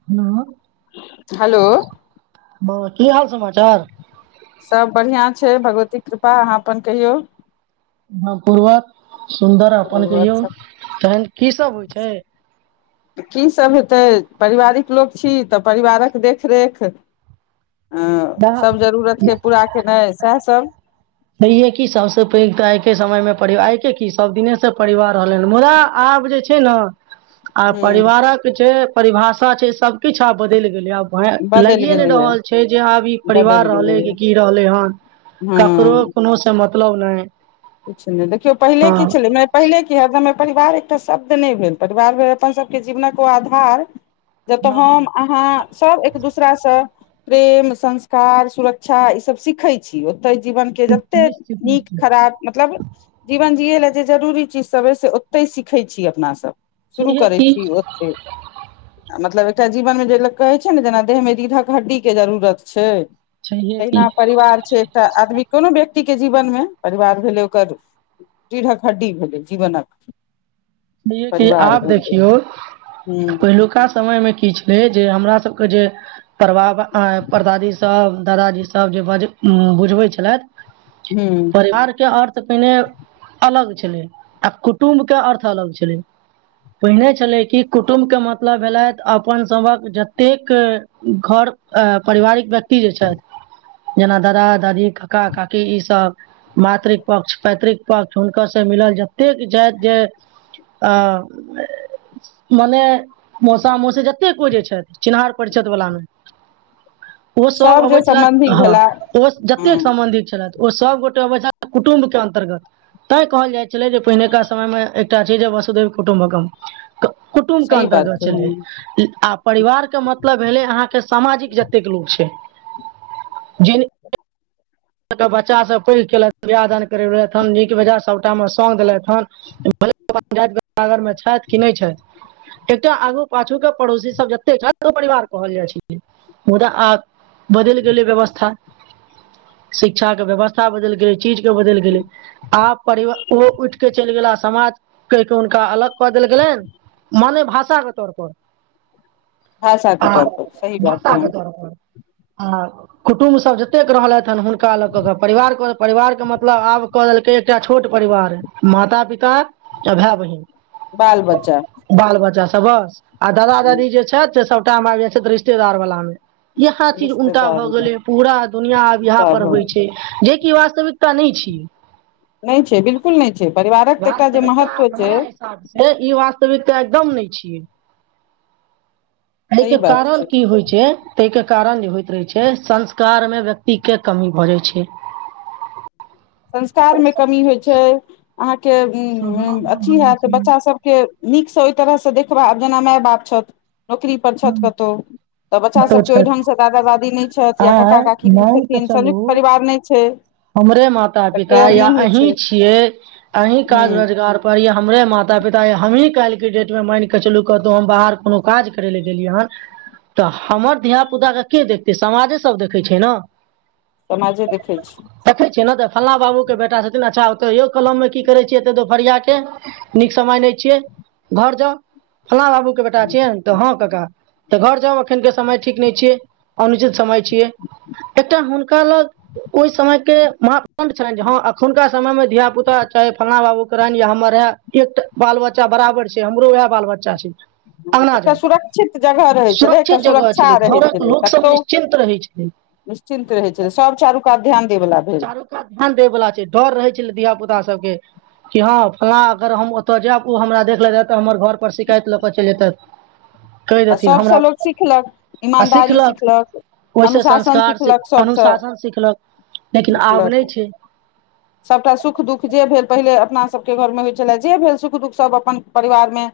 [unintelligible] Hello माँ की हाल समाचार सब बढ़िआँ छै भगवती कृपा अहाँ अपन कहियौ? हँ पूर्वज सुन्दर अपन और कहियौ सब तहन की सब होइ छै? की सभ हेतै पारिवारिक लोक छी तऽ परिवारक देखरेख हऽ दा- सभ जरूरत केँ पूरा केनाइ सेह सभ छहै की सबसे पैघ तऽ आइ केँ समय में परिवार आइकेँ की सभ दिने सँ परिवार रहलै ह मुदा आब जे छै न [inaudible] आ परिवारक जे परिभाषा छै। सभ किछ आब बदैल गेलै आब भै बदलि लागै नै गेलैए रहल छै जे आब ई बदलि परिवार रहले गेलैए कि की रहले हन। ककरो कोनो से मतलब नै किछ नै देखियौ पहिले की छलै न पहिने की हरदम परिवार एकटा शब्द नै भेल परिवार भेल अपन सभ केँ जीवनक ओ आधार। ज तऽ हँ हँ हम अहाँ सभ एक-दोसरासँ प्रेम संस्कार सुरक्षा ई सभ सीखै छी ओतै जीवन केँ जते निश्चित नीक निश्चित खराब मतलब जीवन जियै लए जे जरूरी चीजसभ अइ से ओतै सीखै छी अपना सभ। शुरू छैहे करै की छी ओते आ मतलब एकटा जीवन में जे लोक कहै छै न जेना देह में देह में रीड कऽ हड्डी केँ जरूरत छै छैहे की तहिना परिवार छै एकटा आदमी कोनो व्यक्ति केँ जीवन में परिवार भेलै ओकर [inaudible] पीढ़क हड्डी भेलै जीवनक नहियै कि परिवार आब भेलै देखिऔ [inaudible] हूँ पहिलुका समय में की छै छलै जे हमरा सब केँ जे पर बाबा परदादी सब दादाजी सब जे बज बुझबै छलै हूँ [unintelligible] अर्थ पहिने अलग छलै आ कुटुम कऽ अर्थ अलग छलै। पहिने छलै कि कुटुम्ब केँ मतलब भेलथि अपन सभ कऽ जतेक घर परिवारिक व्यक्ति जे छैथ जेना दादा दादी काका काकी ई सभ मातृकपक्ष पैतृक पक्ष हुनकरँ मिलल जतेक ई छथि जे आ मने मौसा मौसी जतेक को जे छथि चिन्हार परिचायत वला में ओ सभ अबै जे छलै सम्बन्धी हँ भेला ओ जतेक हूँ सम्बन्धित छलैथ ओ सभ गोटे अबै छल कुटुम्ब के अन्तर्गत तै कहल जाई छलै जे पहिनेका समय मे छै जे वसुधेव कुटुम्बकह कुटुम के सही बात अन्तर्गत छै छलै हूँ जे आब। परिवार के मतलब भेलै अहाँकेँ समाजिक जतेक लोक छै जै बच्चा सभ पढ़ि केलथि विवाह दान करेथि हन नीक बेजा सभटा मे से देलथि हन पञायर मे छैथ कि नहि छैथ। एकटा आगू पाछू के पड़ोसी सभ जते परिवार कहल जाइ छै मुदा आ बदैल गेलै व्यवस्था। शिक्षा कऽ के व्यवस्था बदलि गेल चीजके बदलि गेलै आब परिवार ओहो उठ के चलि गेला समाज के हुनका अलग कऽ देल गेलैन मने भाषा तोरपर। भाषा के आ तौर पर सही बात भासा है के तरपर। हँ कुटुम्ब सभ जतेक रहलथि हन हुन कऽ लऽ के परिवार कऽ परिवार के मतलब आब कऽ देलकै एकटा छोट परिवार माता पिता तऽ भेय बहिन बाल बच्चा। बाल बच्चा सभ बस आ दादा दादी जे छथि से सभटाइम आबि जाइ छथि रिश्तेदार बला मे यहा चीज उलटा रिश्तेदार भए गेले पूरा दुनिया आब यहा जेकि वास्तविकता नहि छीय नहि छै बिल्कूल नहि छै परिवारकऽ एकटा जे वास्तविकता महत्व छै हमरा ई वास्तविकता एकदम नहि छिये एहि सही के बात कारण छै कि होई छै तेय के कारण जे होइत रहे छै संस्कार मे व्यक्ति के कमी भऽ जाई छै संस्कारमे कमी होइत छै अहाँकेँ स्वभाव इ नहि अथी बनै हत बच्चा छै सभ क नीकसँ ओहि तरहसँ देखबा आब जेना माय बाप छथि नौकरी पर छथि कतहु तऽ बच्चा कतौ सभके ओहि छथि ढंगसँ दादा दादी नहि छथि या का आइ ककी नहि मान कऽ छथिन संयुक्त चलू परिवार नहि छै हमरे माता तऽ पिता केयर या नहि होइ अही छै छियै अही ह काज रोजगार परि हमरे माता पिता या हमही काल्हि के डेट मे मानिके चलू कतौ हम बाहर कोनो काज कर करै लए गेलियै ह तऽ हमर धियापुताके देखतै समाजे सभ देखैय छै ने समाजे देखै छी। देखै छियै ने तऽ फल्लाँ बाबू के बेटा छथिन अच्छा ओतहिय कलमे कि छियै एतऽ दोपहरिआके नीक समय ने छियै घर जाउ फला बाबू के बेटा छियै तऽ हँ का तऽ घर जाउ एखन के समय ठीक नहि छियै अनुचित समय छियै एकटा हुनका लग। ओहि समयके मापण्ड छलनि जे हँ एखुन कऽ समयमे धियापुता चाहे फल्लाँ बाबूके रहनि या हमर रहए एकटा बाल बच्चा बराबर छै हमरो वएह बाल बच्चा छै अंगना एतअ जाउ सुरकऽ शिक्षित जगह रहै छलै सुरक्षित एकटा जगह सुरक्षा छलै रहै घरक छले लोक सब कतहु निश्चिन्त रहै छलै निश्चिन्त रहे छै सभ चारू कात ध्यान दे वला भेल चारू कात ध्यान दे वाला छै डर रहै छलय घिया पुता सभके कि हँ फलाँ अगर हम ओतय जायब ओ हमरा देखलेतय तअ हमर घर पर शिकायत लऽ के चलि जैतैथ तऽ सभसँ लोक सिखलक ईमानदारी सिखलक ओहिसँ अनुशासन संस्कार सि- सिखलक सभसँ अनुशासन सिखलक लेकिन आब नहि सिखलकऽ छै सभटा सुख दुख जे भेल पहिले अपना सभके घरमे होई छलै जे भेल सुख दुख सभ अपन परिवारमे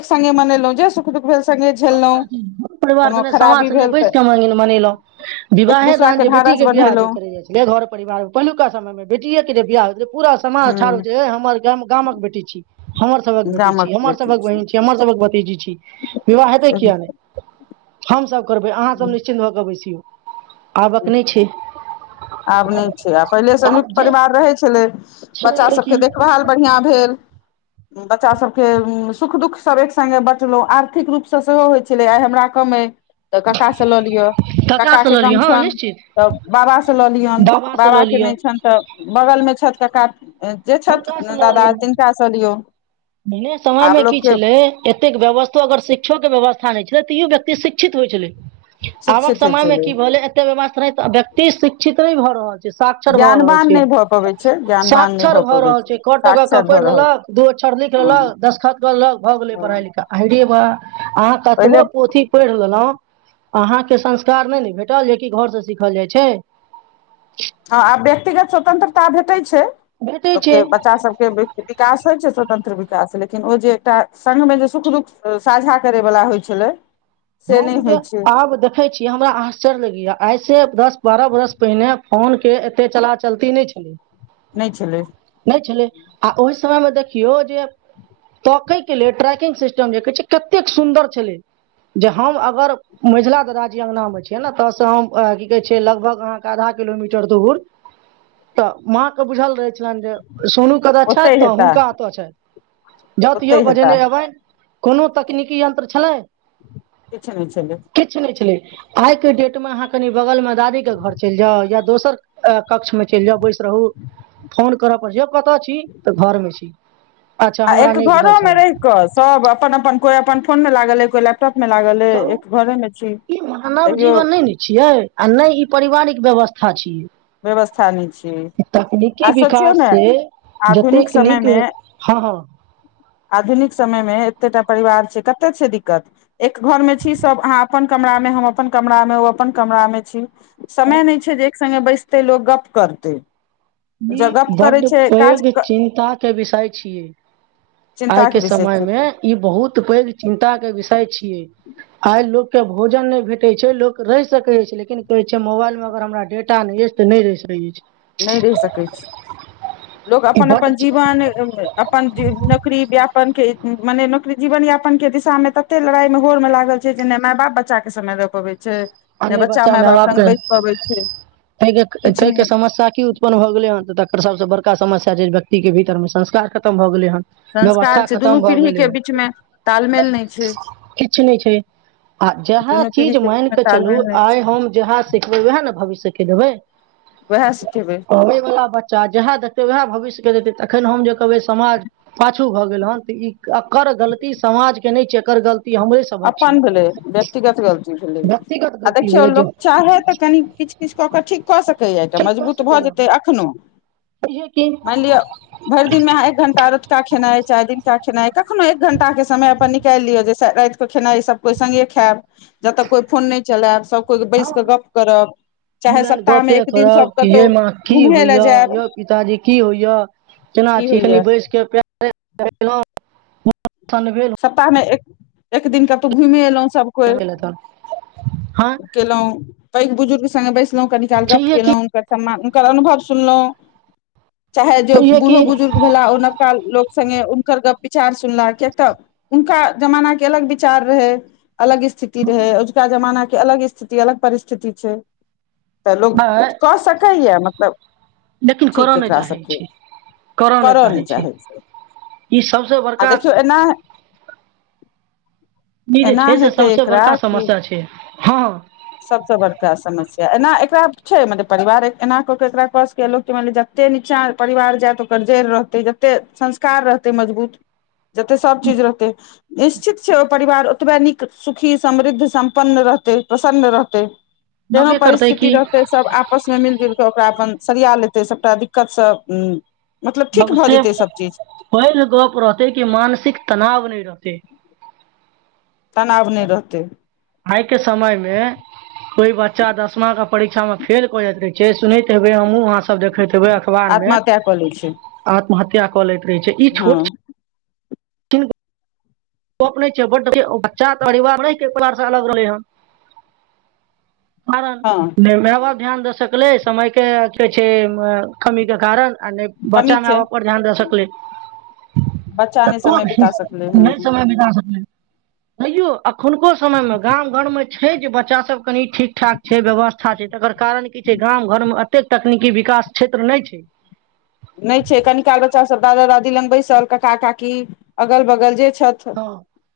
एक संगे मनेलहु जे सुख दुख भेल संगे। [inaudible] झेललहुँ परिवार कोनो संने समाज खराबी छलै भेल तऽ बैसकय मनेलौंह एक विवाहे दूसरा दान जे बेटी ढारस के विवाह जे बन्हेलहुँ करे जा छै बेघर परिवार पहिलुका समय मे बेटिए के जे बियाह हो पूरा समाज ठार होइ हूँ छै हमर गा गामक बेटी छी हमर सबक बेटी गामक छी हमर बेटी सबक बहिन छी हमर सबक भतीजी छी विवाह हेतै किए नहि हमसभ करबै अहाँसभ सही निश्चिन्त भऽ कऽ बैसियौ आबक नै छै आब नय छै आ पहिले आब संयुक्त जे परिवार रहै छलै बच्चा छलैहे सभके कि देखभाल बढ़ियाँ भेल बच्चा सब के सुख दुःख सब एक संगे बचलौ आर्थिक रूप से सेहो होइ छलै आइ हमरा कमे तऽ कक्का से लऽ लिय कक्का ककासँ के लऽ कम लिअ हँ छैन निश्चित तऽ बाबा लऽ लियौन बाबासँ लऽ बाबाके लिअ नय छैन तऽ बगलमे छथि कका जे छथि हुनकासँ लऽ दादा लिअ तिनकाँ सँ लियौन पहिने समय आब मे की लोकके छलै एतेक व्यवस्थो अगर शिक्षो के व्यवस्था नय छलै तैयो व्यक्ति शिक्षित होइ छलै आबक शिक्षित होइ समय में छलै की भेले एतेक व्यवस्था रहैत व्यक्ति शिक्षित नै भए रहल छै साक्षर भऽ रहल ज्ञानवान छै नहि भऽ पबै छै साक ज्ञानवान नहि क्षर भऽ भए पबै रहल छै क ट कऽकऽ साक्षर भऽ पैढ रहल छै लेलक दू अक्षर लिख हँ लेलक दसखत कऽ लेलक भऽ गेले हँ पढ़ाई लिखाई अएरे बा अहाँ पहिले कतबो पोथी पैढ़ लेलहुँ अहाँके संस्कार नय ने भेटल जेकि घरसँ सीखल जाइ छै हँ आब व्यक्तिगत स्वतंत्रता भेटै छै भेटै लोक छै के बच्चा सभ के विकास होय छै स्वतंत्र विकास लेकिन ओ जे एकटा संग में जे सुख दुःख साझा करै वला होइ छलै [inaudible] हम जे होइ छै आब देख देखै छी हमरा आश्चर्य लगैया आइसँ दस बारह बरस पहिने फोन के एते चला चलती नै छलै [inaudible] नै छलै नै छलै आ ओहि समय मे देखियौ जे तोकै के लेल ट्रैकिंग सिस्टम जे कह छै कतेक सुन्दर छलै जे हम अगर मझिला दादाजी अङ्गना मे छैियै ने ऐतऽसँ हम की कहै छै लगभग अहाँके आधा किलोमीटर दूर तऽ माँकेँ बुझल रहै छलनि जे सोनू कतय ओतै छैथ तऽ हेता हुनका ओतय छैथ जौ त यौ ओतै हेता बजेने एबनि कोनो तकनीकी यन्त्र छलै किछ ने छलै किछु नै छलै आइके डेटमे अहाँ कनि बगलमे दादीके घर चैल जाउ या दोसर कक्षमे चैल जाउ बैस रहू फोन करय पड़ हयौ कतय छी तऽ घरमे छी अच्छा हमरा नय बुझल छलेए क सब अपन अपन कोई अपन फोन में लागल अइ कोई लैपटॉप में लागल कहू एक घरे मे छी ई मानव तहियो जीवन नहि ने छियै आ ने ई पारिवारिक व्यवस्था व्यवस्था नहि छै छियै आ तकनीकी सोचियौ विकास ने से आधुनिक जतेक समय नीक मे भे हँ हँ आधुनिक समय मे एते टा परिवार छै कते छै दिक्कत एक घर मे छी सब अहाँ अपन कमरा मे हम अपन कमरा मे ओ अपन कमरा मे छी समय नै छै जे एक सङ्गे बैसतै लोक गप करतै ज ई गप करै बड्ड छै काज पैघ चिन्ताके विषय छियै चिन्ता आइके के विषय समय छै मे ई बहुत पैघ चिन्ता के विषय छियै आइ लोकके भोजन नै भेटै छै लोक रहि सकै अछि लेकिन कहै छै मोबाइलमे अगर हमरा डेटा नै अछि तऽ नै रहि सकै छै नै रहि सकै छी लोक ई अपन -अपन बड्ड जीवन अपन ज नौकरी व्यापन के मने नौकरी जीवन यापन के दिशा मे तते लड़ाई मे होर मे लागल छै जे ने माय बाप बच्चा के समय द पाबय छै आ ने नै बच्चा माय माए बाप लग बापके बैस पबै छै किछु तयके नहि समस्या की उत अपन भ गेलै हन तकर सबस बड़का समस्या जे व्यक्ति के भीतर मे संस्कार खतम भए गेलै हन व्यवस्था संस्कार छै खतम दुनू भऽ पीढ़ी गेलै के हन बीच मे तालमेल नहि छै किछ नै छै आ जहाँ दुनू चीज पीढ़ी के बीच मैंनक मे चलू तालमेल नहि छै आइ हम जेहए सिखबै उएहे ने भविष्यके देबै उएह सिखेबै आबैवला बच्चा जएह देखतै वएह भविष्यके देतै तखन हम जे कहबै समाज पाछू भऽ गेल हन तऽ ई एकर गलती समाज के नै छै एकर गलती हमरे स अपन भेलै व्यक्तिगत गलती भेलै व्यक्तिगत आ गलती देखियौ भेलै लोक जे चाहे तऽ कनि किछ किछ कऽ क ठीक कऽ सकैया एटा ठीक कऽ मजबूत भऽ सकैए जेतै एखनो बुझियै कि मानि लिअ भरि दिनमे अहाँ एक घंटा रतुका खेनाइ चाहे दिनका खेनाइ कखनो एक घंटाके समय अपन निकैल लिय जय स राइत खेनाइ सब कोइ सङ्गे खैब जबतक कोइ फोन नै चलएब सब कोइ बैस कऽ हँ गप करब। दू चाहे लाइन सप्ताह गपे मे एक दिन करब सब कि यै माँ की कतहु घुमहे लए होइया जायब यै पिताजी की होइय केना की छी कनी होइया बैसक पै [unintelligible] सप्ताहमे एक एक दिन कतहु घुमे एलौं सब कोय तहन हँ केलौं पैघ बुजुर्ग सङ्गे बैसलौं कनि काल गप्प छैहे की केलौं हुनक सम्मान हुनकर अनुभव सुनलौं चाहे जो छैहे की बूढ़ो बुजुर्ग भेला ओ नव लोक संगे उनकर गप विचार सुनलाह कियकत उनका जमानाके अलग विचार रहै। अलग स्थिति रहै अजुका जमानाके अलग स्थिति अलग परिस्थिति छै। तऽ लोक हँ कऽ सकैया मतलब लेकिन करऽ ठीक नै एकरा चाहै सबके छै करय नै चाहै छै ई सबसे आ बड़का देखियौ एना ई जे एना छै से हेतै सबसे एकरा बड़का कि समस्या छै हँ सबसँ बड़का समस्या एना एकरा छै मतलब परिवार एना कऽ कऽ एकरा कऽ सकया लोक मानि लिय जते नीचाँ परिवार जायत ओकर जड़ि रहतै जतेक संस्कार रहतै मजबूत जते सब चीज रहतै निश्चित छै ओ परिवार ओतबए नीक सुखी, समृद्ध, सम्पन्न, रहतै प्रसन्न रहतै केहनो नबे करतै परिस्थिति की रहतय स सब आपसमे मिल जुलि कऽ ओकरा अपन सरिया लेतै सबटा दिक्कतसँ सब उम मतलब ठीक भऽ सबसे जेतै सब चीज। पैघ गप रहतै कि मानसिक तनाव नै रहतै। तनाव नै रहतै आइ के समय मे कोइ बच्चा दसमा के परीक्षा मे फेल कऽ जाइत रहै छै सुनैत हेबे हमहूँ आहाँ सब सब देखैत हेबे अखबार मे आत्महत्या कऽ लै छै आत्महत्या कऽ लैत रहै छै ई हँ छोट गप नहि छै बच्चा परिवार [unintelligible] परिवार अलग रहलै हन कारन हँ नै मए बाप ध्यान दे सकलै कले समयके कहै छै कमी के कारण आ नै कमी बच्चा मै छै बाप पर ध्यान दे सकलै बच्चा नहि समय बिता सकलै नै हँ समय बच्चा सभके तयौ अखुनको समयनमे गाम घरबमे छै जे बच्चा सभ कनि ठीक ठाक छै व्यवस्था अच्छा छै तकर कारण कि छै गाम घर मे एतेक तकनी कि विकास क्षेत्र नहि छै। नइ छै कनि काल बच्चा सभ दादा दादी लंग बैसल काका काकी अगल बगल जे छथ। हँ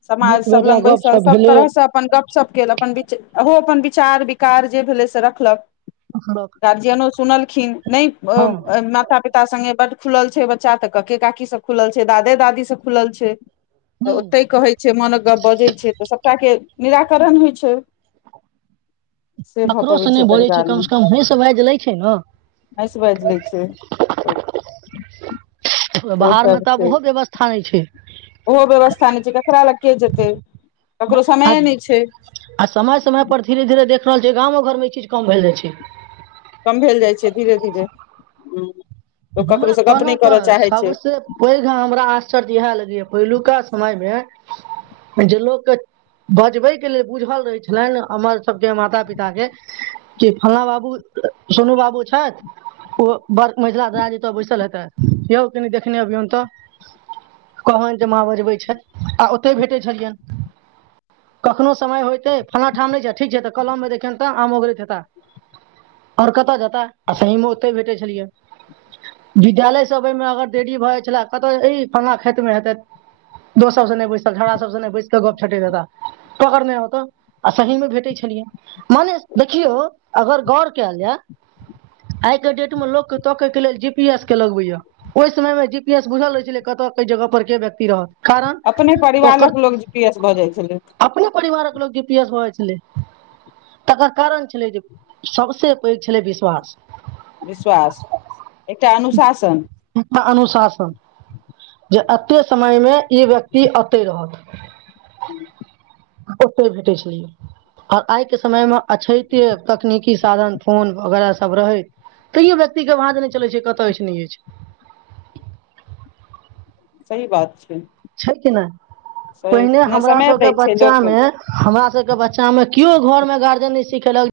समाज नीक सभ लग बेजाय बैसल गपशप सभ भेलै तरहसँ अपन गपशप केल अपन विच ओहो अपन विचार विकार जे भेलै से एखनक रखलकऽ गार्जियनो सुनलखिन्ह नै हँ अ आ ता संगे बड खुल छै बच्चा तै कके-काकी से खुलल छै, दादे दादी से खुलल छै। त हुँ ओतय कहै छै मौनक गप बजै छै तै सभटा के निराकरण होय छै। भऽ ककरो पबै से नै बजै परिवार छै कम से कम हंस बाएज लै छै न हैस बाइज लय छै। से बहार मे सब तऽ आब छै ओहो व्यवस्था नहि छै। ओहो व्यवस्था नहि छै केकरा लग के जेते आ समय समय पर धीरे- धीरे देख रहल छै गामो घर मे ई चीज कम भेल जाई छै। कम भेल जाई छै धीरे धीरे। तऽ ककरो हमरा से गप कहलौ नहि तै करय चाहै छै सभसे वही हमरा आश्चर्ज इहे लगय यै पहिलुका समय मे जे लोक के बजबै के लेलनबुझल रहै छलैन हमर सभके माता-पिता के कि फलना बाबू, सोनू बाबू छैथ ओ बड़ मैझलऽ राज ऐता बैसल हेतै यौ कनि देखने अभियौन तऽ कहबैन जे माँ बजबै छैथ आ ओते भेटै छलयैन कखनो समय होयते फलना ठाम नै छै ठीक छै तै कलम में देखहियैन ते आम ओगरैत हेता। और कता जता आ सही मे ओते भेटे छलियै। विद्यालय से आबे मे अगर देरी भऽ जाए छले कता ई फल्लना खेत मे हेतै। दोस सभ संगे नै सभसे नै बैस के गप छटेत हेता, पकड़ना आउ तै। आ सही मे भेटै छलियै मने देखियौ अगर गौर कैल जाय आइ के डेट मे लोक के तके के लेलऽ जी पी एस के लगबै यै। ओय समय मे जी पी एस बुझल रहे छलै कता के जगह पर के व्यक्ति रहत। कारण अपने परिवार लऽ ओकर के लोग जी पी एस भऽ जाई छलै। अपने परिवारक लोक जी पी एस भऽ जाए छलै। तकर कारण छलै जे सभसे पैघ छलै विश्वास। विश्वास एकटा अनुशासन। उम्म अनुशासन जे एते समय मे ई व्यक्ति एते रहत ओते भेटय छलिए। आ आइ के समय मे अछेतै तकनीकी साधन फोन वगैरा सभ रहै तैयो व्यक्ति के भाज नै चलय छै कता जाय छै नै जाए छै। सही बात छै। छै कि नै सही पहिने ने हमरा समय सभके दै छै बच्चा लोक मे हमरा सभके बच्चा मे कियो घर मे गार्जन नै सिखेलक